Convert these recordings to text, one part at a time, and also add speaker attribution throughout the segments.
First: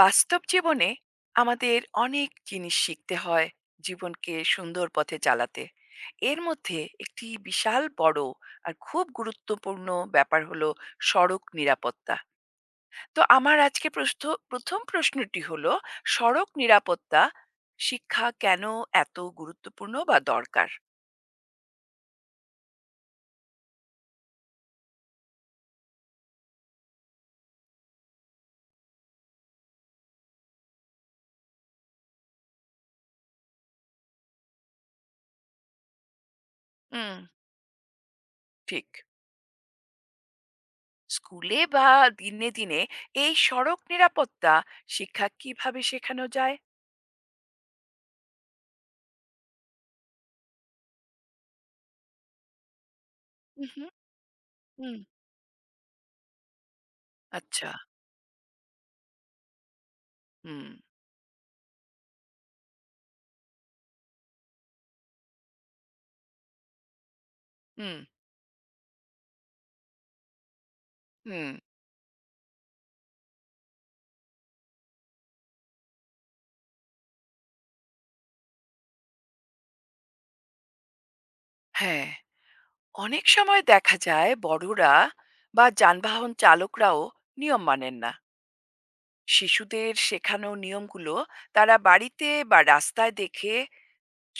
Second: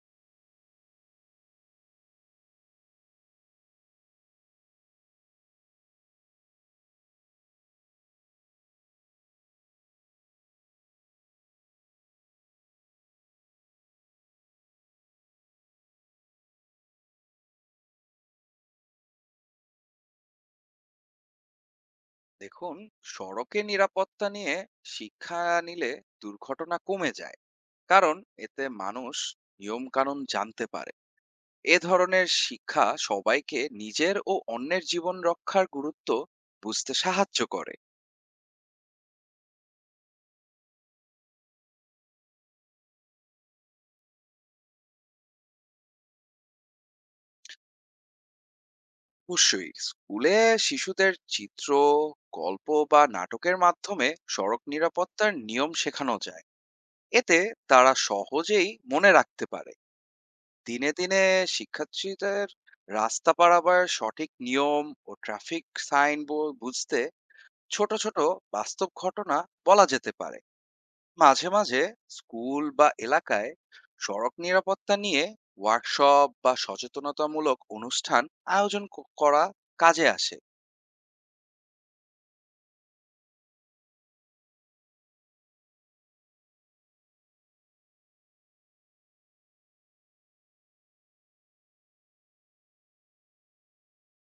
Speaker 1: বাস্তব জীবনে আমাদের অনেক জিনিস শিখতে হয় জীবনকে সুন্দর পথে চালাতে। এর মধ্যে একটি বিশাল বড় আর খুব গুরুত্বপূর্ণ ব্যাপার হলো সড়ক নিরাপত্তা। তো আমার আজকে প্রশ্ন, প্রথম প্রশ্নটি হলো সড়ক নিরাপত্তা শিক্ষা কেন এত গুরুত্বপূর্ণ বা দরকার?
Speaker 2: দেখুন, সড়কে নিরাপত্তা নিয়ে শিক্ষা নিলে দুর্ঘটনা কমে যায়, কারণ এতে মানুষ নিয়ম কানুন জানতে পারে। এ ধরনের শিক্ষা সবাইকে নিজের ও অন্যের জীবন রক্ষার গুরুত্ব বুঝতে
Speaker 1: হুম,
Speaker 2: সাহায্য করে।
Speaker 1: ঠিক। স্কুলে বা দিনে দিনে এই সড়ক নিরাপত্তা শিক্ষা কিভাবে শেখানো যায়?
Speaker 2: অবশ্যই স্কুলে শিশুদের চিত্র, গল্প বা নাটকের
Speaker 1: হুম।
Speaker 2: মাধ্যমে সড়ক
Speaker 1: হুম।
Speaker 2: নিরাপত্তার নিয়ম শেখানো যায়। এতে
Speaker 1: আচ্ছা।
Speaker 2: তারা সহজেই মনে রাখতে পারে।
Speaker 1: হুম।
Speaker 2: দিনে, দিনে শিক্ষার্থীদের রাস্তা পারাবার সঠিক নিয়ম ও ট্রাফিক সাইন বো বুঝতে ছোট,
Speaker 1: হুম,
Speaker 2: ছোট বাস্তব ঘটনা বলা যেতে পারে। মাঝে,
Speaker 1: হুম,
Speaker 2: মাঝে স্কুল বা এলাকায় সড়ক নিরাপত্তা নিয়ে ওয়ার্কশপ বা সচেতনতামূলক অনুষ্ঠান আয়োজন করা কাজে আসে।
Speaker 1: হ্যাঁ। অনেক সময় দেখা যায় বড়রা বা যানবাহন চালকরাও নিয়ম মানেন না। শিশুদের শেখানো নিয়মগুলো তারা বাড়িতে বা রাস্তায় দেখে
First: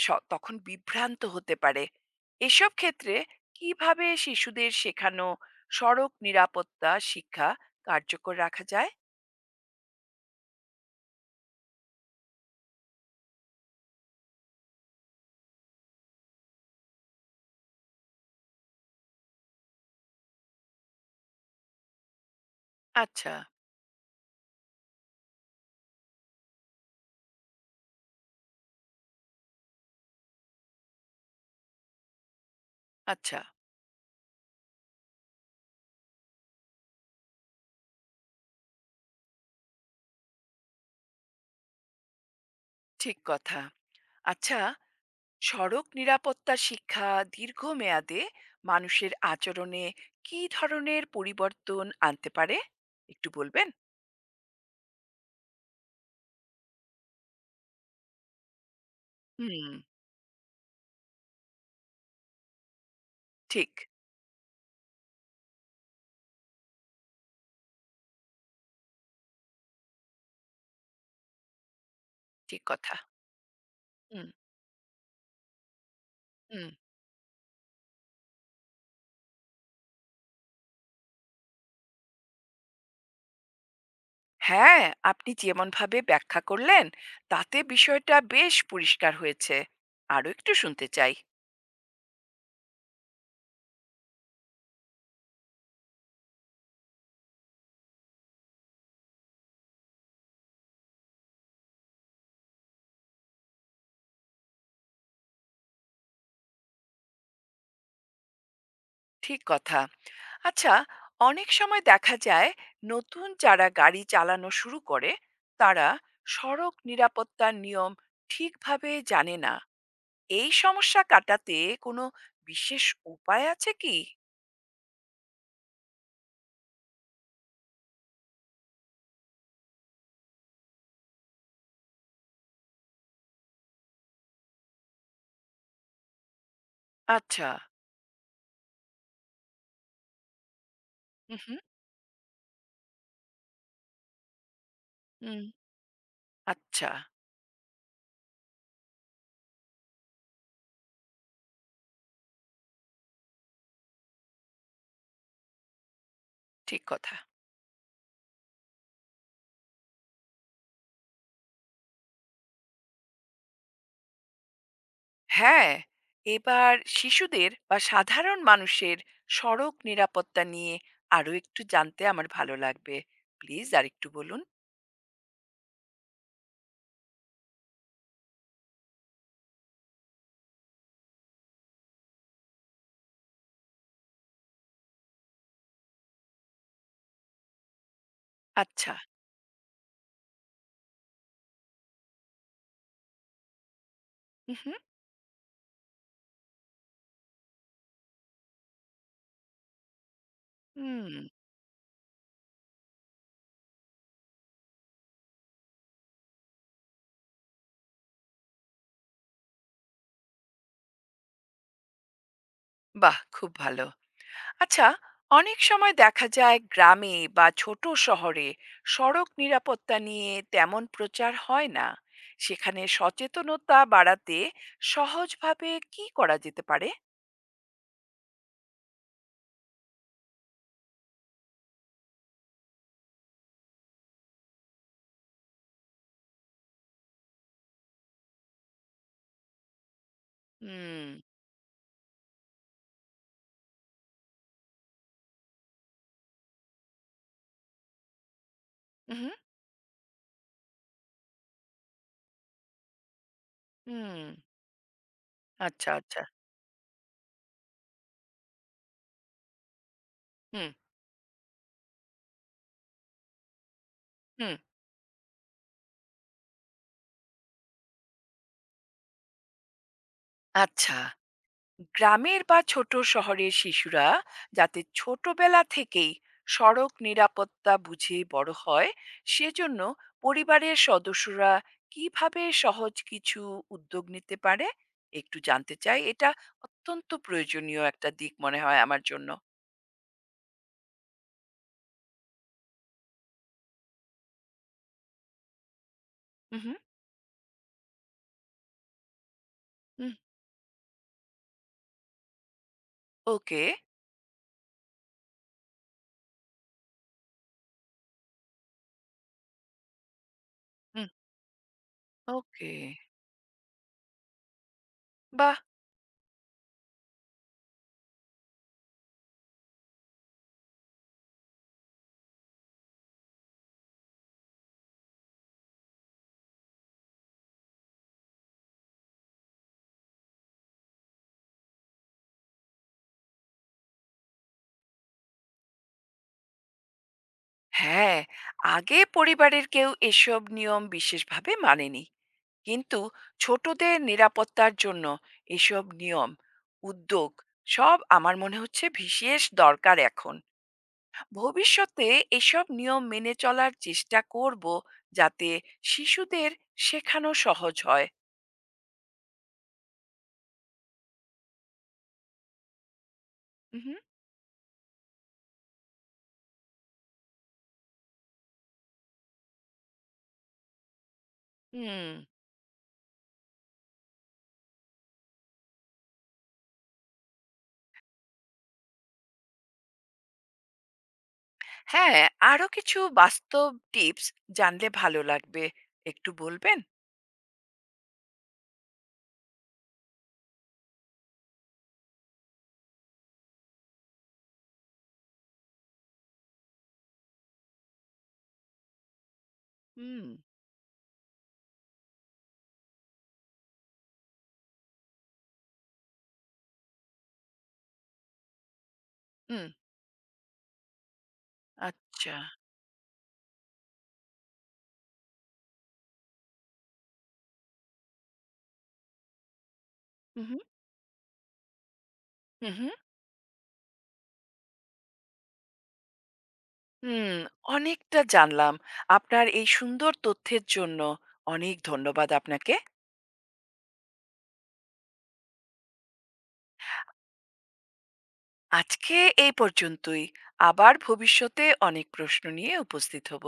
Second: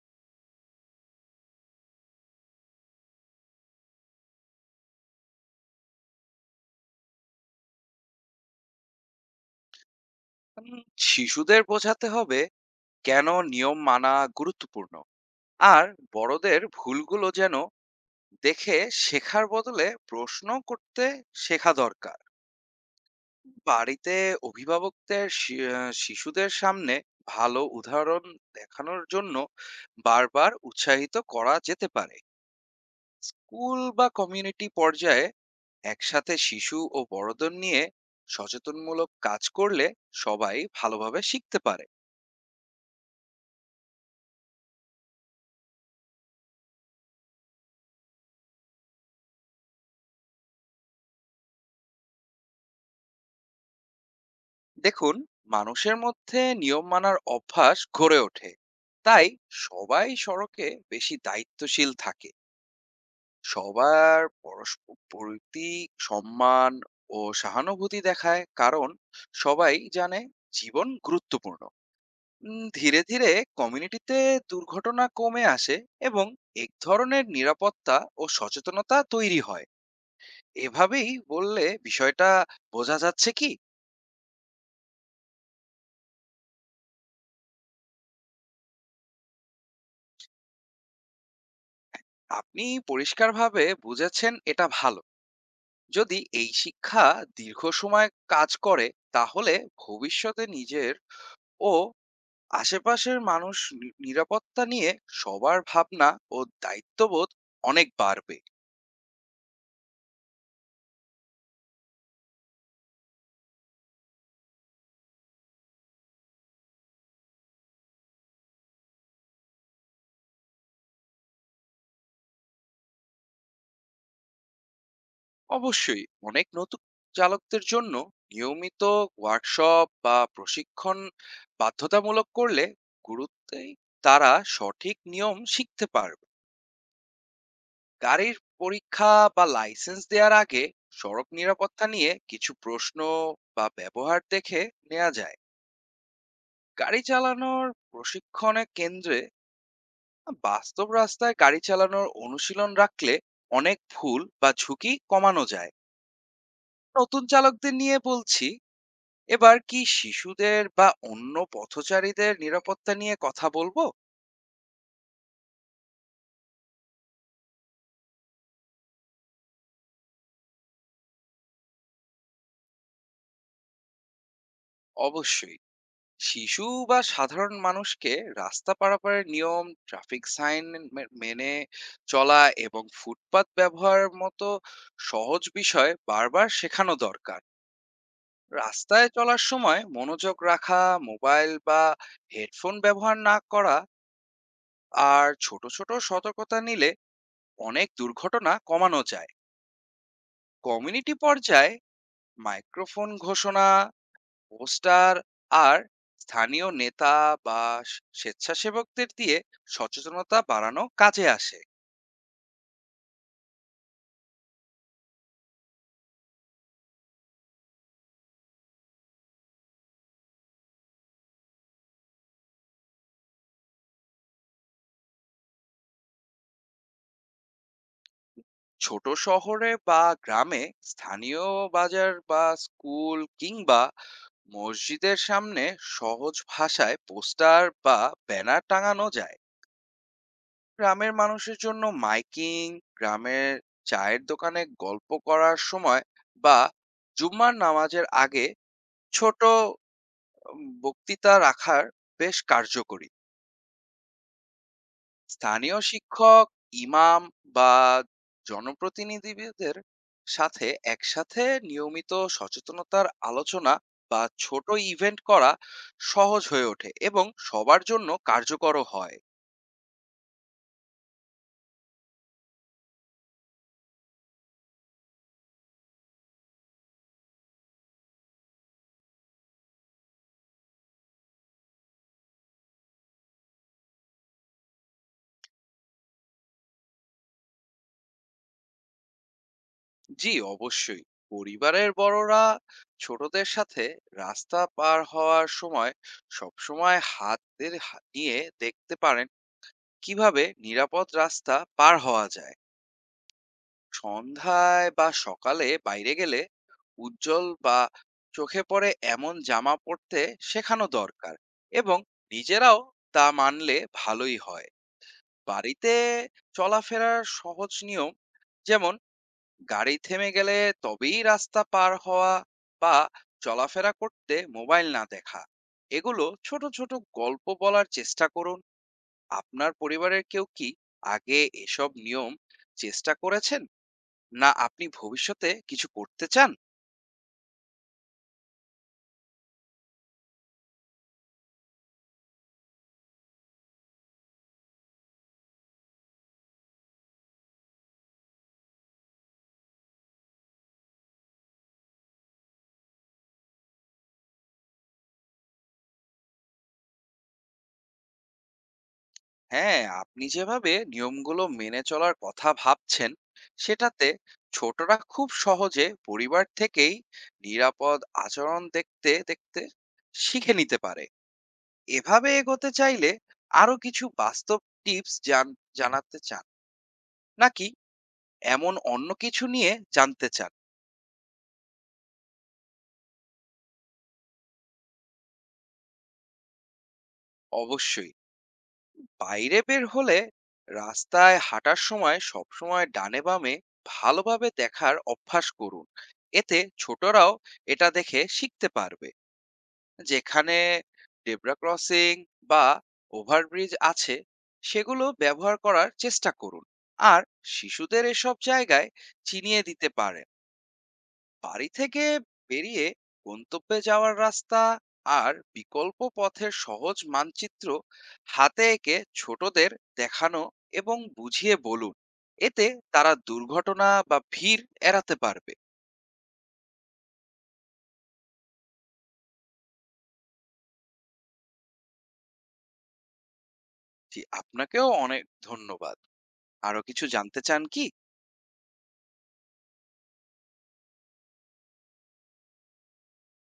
Speaker 1: স তখন বিভ্রান্ত হতে পারে। এসব ক্ষেত্রে কিভাবে শিশুদের শেখানো সড়ক নিরাপত্তা শিক্ষা কার্যকর রাখা যায়?
Speaker 2: উম শিশুদের বোঝাতে হবে কেন নিয়ম মানা গুরুত্বপূর্ণ। আর বড়দের ভুলগুলো যেন দেখে শেখার বদলে প্রশ্ন করতে শেখা দরকার।
Speaker 1: আচ্ছা,
Speaker 2: বাড়িতে অভিভাবকদের শি আ শিশুদের সামনে ভালো উদাহরণ দেখানোর জন্য বারবার উৎসাহিত করা যেতে পারে।
Speaker 1: আচ্ছা,
Speaker 2: স্কুল বা কমিউনিটি পর্যায়ে একসাথে শিশু ও বড়দের নিয়ে সচেতনমূলক কাজ করলে সবাই ভালোভাবে শিখতে পারে।
Speaker 1: ঠিক কথা। আচ্ছা, সড়ক নিরাপত্তা শিক্ষা দীর্ঘমেয়াদে মানুষের আচরণে কি ধরনের পরিবর্তন আনতে পারে, একটু বলবেন?
Speaker 2: দেখুন, মানুষের মধ্যে নিয়ম মানার অভ্যাস গড়ে ওঠে। তাই
Speaker 1: হুম।
Speaker 2: সবাই সড়কে বেশি দায়িত্বশীল থাকে।
Speaker 1: ঠিক।
Speaker 2: সবার পরস্পর প্রতি সম্মান ও সহানুভূতি দেখায়, কারণ সবাই জানে জীবন গুরুত্বপূর্ণ।
Speaker 1: ঠিক কথা।
Speaker 2: ধীরে ধীরে কমিউনিটিতে
Speaker 1: হুম।
Speaker 2: দুর্ঘটনা কমে আসে এবং
Speaker 1: হুম।
Speaker 2: এক ধরনের নিরাপত্তা ও সচেতনতা তৈরি হয়। এভাবেই বললে বিষয়টা বোঝা যাচ্ছে কি?
Speaker 1: হ্যাঁ, আপনি যেমনভাবে ব্যাখ্যা করলেন তাতে বিষয়টা বেশ পরিষ্কার হয়েছে। আরো একটু শুনতে চাই।
Speaker 2: আপনি পরিষ্কারভাবে বুঝেছেন, এটা ভালো। যদি এই শিক্ষা দীর্ঘ সময় কাজ করে, তাহলে ভবিষ্যতে নিজের ও আশেপাশের মানুষ নিরাপত্তা নিয়ে সবার ভাবনা ও দায়িত্ববোধ অনেক বাড়বে।
Speaker 1: ঠিক কথা। আচ্ছা, অনেক সময় দেখা যায় নতুন যারা গাড়ি চালানো শুরু করে তারা সড়ক নিরাপত্তার নিয়ম ঠিকভাবে জানে না। এই সমস্যা কাটাতে কোনো বিশেষ উপায় আছে কি?
Speaker 2: অবশ্যই, অনেক নতুন চালকদের জন্য নিয়মিত ওয়ার্কশপ বা প্রশিক্ষণ বাধ্যতামূলক করলে গুরুত্বেই তারা সঠিক নিয়ম শিখতে পারবে।
Speaker 1: আচ্ছা।
Speaker 2: গাড়ির পরীক্ষা বা লাইসেন্স দেওয়ার আগে সড়ক
Speaker 1: হু, হু।
Speaker 2: নিরাপত্তা নিয়ে কিছু প্রশ্ন বা ব্যবহার দেখে নেওয়া যায়।
Speaker 1: হুম, আচ্ছা,
Speaker 2: গাড়ি চালানোর প্রশিক্ষণে কেন্দ্রে বাস্তব রাস্তায় গাড়ি চালানোর অনুশীলন রাখলে অনেক ভুল বা ঝুঁকি কমানো যায়।
Speaker 1: ঠিক কথা।
Speaker 2: নতুন চালকদের নিয়ে বলছি, এবার কি শিশুদের বা অন্য পথচারীদের নিরাপত্তা নিয়ে কথা বলবো?
Speaker 1: হ্যাঁ, এবার শিশুদের বা সাধারণ মানুষের সড়ক নিরাপত্তা নিয়ে আরো একটু জানতে আমার ভালো লাগবে। প্লিজ আরেকটু বলুন।
Speaker 2: অবশ্যই, শিশু বা সাধারণ মানুষকে রাস্তা পারাপারের নিয়ম, ট্রাফিক সাইন মেনে চলা এবং ফুটপাত ব্যবহার মতো সহজ বিষয় বারবার শেখানো দরকার।
Speaker 1: আচ্ছা।
Speaker 2: রাস্তায় চলার সময় মনোযোগ রাখা, মোবাইল বা হেডফোন ব্যবহার না করা
Speaker 1: হু, হু।
Speaker 2: আর ছোট ছোট সতর্কতা নিলে অনেক দুর্ঘটনা কমানো যায়।
Speaker 1: হুম,
Speaker 2: কমিউনিটি পর্যায়ে মাইক্রোফোন ঘোষণা, পোস্টার আর স্থানীয় নেতা বা স্বেচ্ছাসেবকদের দিয়ে সচেতনতা বাড়ানো কাজে আসে।
Speaker 1: বাহ! খুব ভালো। আচ্ছা, অনেক সময় দেখা যায় গ্রামে বা ছোট শহরে সড়ক নিরাপত্তা নিয়ে তেমন প্রচার হয় না। সেখানে সচেতনতা বাড়াতে সহজভাবে কি করা যেতে পারে?
Speaker 2: ছোট শহরে বা গ্রামে স্থানীয় বাজার বা স্কুল কিংবা মসজিদের সামনে সহজ ভাষায় পোস্টার বা ব্যানার টাঙানো যায়।
Speaker 1: হুম।
Speaker 2: গ্রামের মানুষের জন্য মাইকিং, গ্রামের চায়ের দোকানে গল্প করার সময় বা জুম্মার নামাজের আগে
Speaker 1: হুম।
Speaker 2: ছোট বক্তৃতা রাখার বেশ কার্যকরী।
Speaker 1: হুম।
Speaker 2: স্থানীয়
Speaker 1: আচ্ছা, আচ্ছা।
Speaker 2: শিক্ষক, ইমাম বা জনপ্রতিনিধিদের সাথে
Speaker 1: হুম।
Speaker 2: একসাথে নিয়মিত সচেতনতার আলোচনা বা
Speaker 1: হুম।
Speaker 2: ছোট ইভেন্ট করা সহজ হয়ে ওঠে এবং সবার জন্য কার্যকরও হয়।
Speaker 1: আচ্ছা, গ্রামের বা ছোট শহরের শিশুরা যাতে ছোটবেলা থেকেই সড়ক নিরাপত্তা বুঝে বড় হয়, সেজন্য পরিবারের সদস্যরা কিভাবে সহজ কিছু উদ্যোগ নিতে পারে একটু জানতে চাই। এটা অত্যন্ত প্রয়োজনীয় একটা দিক মনে হয় আমার জন্য।
Speaker 2: জি, অবশ্যই। পরিবারের বড়রা ছোটদের সাথে রাস্তা পার হওয়ার সময়
Speaker 1: হুম।
Speaker 2: সবসময় হাতের নিয়ে দেখতে পারেন
Speaker 1: হুম।
Speaker 2: কিভাবে নিরাপদ রাস্তা পার হওয়া যায়।
Speaker 1: ওকে।
Speaker 2: সন্ধ্যায় বা সকালে বাইরে গেলে উজ্জ্বল বা চোখে পড়ে এমন জামা পরতে শেখানো
Speaker 1: হুম।
Speaker 2: দরকার এবং
Speaker 1: ওকে।
Speaker 2: নিজেরাও তা মানলে ভালোই হয়।
Speaker 1: বাহ।
Speaker 2: বাড়িতে চলাফেরার সহজ নিয়ম, যেমন গাড়ি থেমে গেলে তবেই রাস্তা পার হওয়া বা চলাফেরা করতে মোবাইল না দেখা, এগুলো ছোট ছোট গল্প বলার চেষ্টা করুন। আপনার পরিবারের কেউ কি আগে এসব নিয়ম চেষ্টা করেছেন, না আপনি ভবিষ্যতে কিছু করতে চান?
Speaker 1: হ্যাঁ, আগে পরিবারের কেউ এসব নিয়ম বিশেষভাবে মানেনি, কিন্তু ছোটদের নিরাপত্তার জন্য এসব নিয়ম, উদ্যোগ সব আমার মনে হচ্ছে বিশেষ দরকার এখন। ভবিষ্যতে এসব নিয়ম মেনে চলার চেষ্টা করব, যাতে শিশুদের শেখানো সহজ হয়।
Speaker 2: হ্যাঁ, আপনি যেভাবে নিয়মগুলো মেনে চলার কথা ভাবছেন,
Speaker 1: উহুম,
Speaker 2: সেটাতে ছোটরা খুব সহজে পরিবার থেকেই নিরাপদ আচরণ দেখতে দেখতে শিখে নিতে পারে।
Speaker 1: হুম।
Speaker 2: এভাবে এগোতে চাইলে আরো কিছু বাস্তব টিপস জানাতে চান, নাকি এমন অন্য কিছু নিয়ে জানতে চান?
Speaker 1: হ্যাঁ, আরো কিছু বাস্তব টিপস জানলে ভালো লাগবে, একটু বলবেন?
Speaker 2: অবশ্যই, বাইরে বের হলে রাস্তায় হাঁটার সময় সবসময় ডানে বামে ভালোভাবে দেখার অভ্যাস করুন। এতে ছোটরাও এটা দেখে শিখতে পারবে।
Speaker 1: হুম।
Speaker 2: যেখানে ডেবরা ক্রসিং বা ওভারব্রিজ আছে, সেগুলো ব্যবহার করার চেষ্টা করুন আর শিশুদের এসব জায়গায় চিনিয়ে
Speaker 1: হুম।
Speaker 2: দিতে পারেন। বাড়ি থেকে
Speaker 1: আচ্ছা।
Speaker 2: বেরিয়ে গন্তব্যে যাওয়ার রাস্তা আর বিকল্প পথের সহজ মানচিত্র হাতে এঁকে ছোটদের দেখানো
Speaker 1: হুম।
Speaker 2: এবং বুঝিয়ে বলুন। এতে
Speaker 1: হুম।
Speaker 2: তারা দুর্ঘটনা বা ভিড় এড়াতে পারবে।
Speaker 1: হুম, অনেকটা জানলাম। আপনার এই সুন্দর তথ্যের জন্য অনেক ধন্যবাদ আপনাকে।
Speaker 2: জি, আপনাকেও অনেক ধন্যবাদ। আরো কিছু জানতে চান কি?
Speaker 1: আজকে এই পর্যন্তই। আবার ভবিষ্যতে অনেক প্রশ্ন নিয়ে উপস্থিত হব।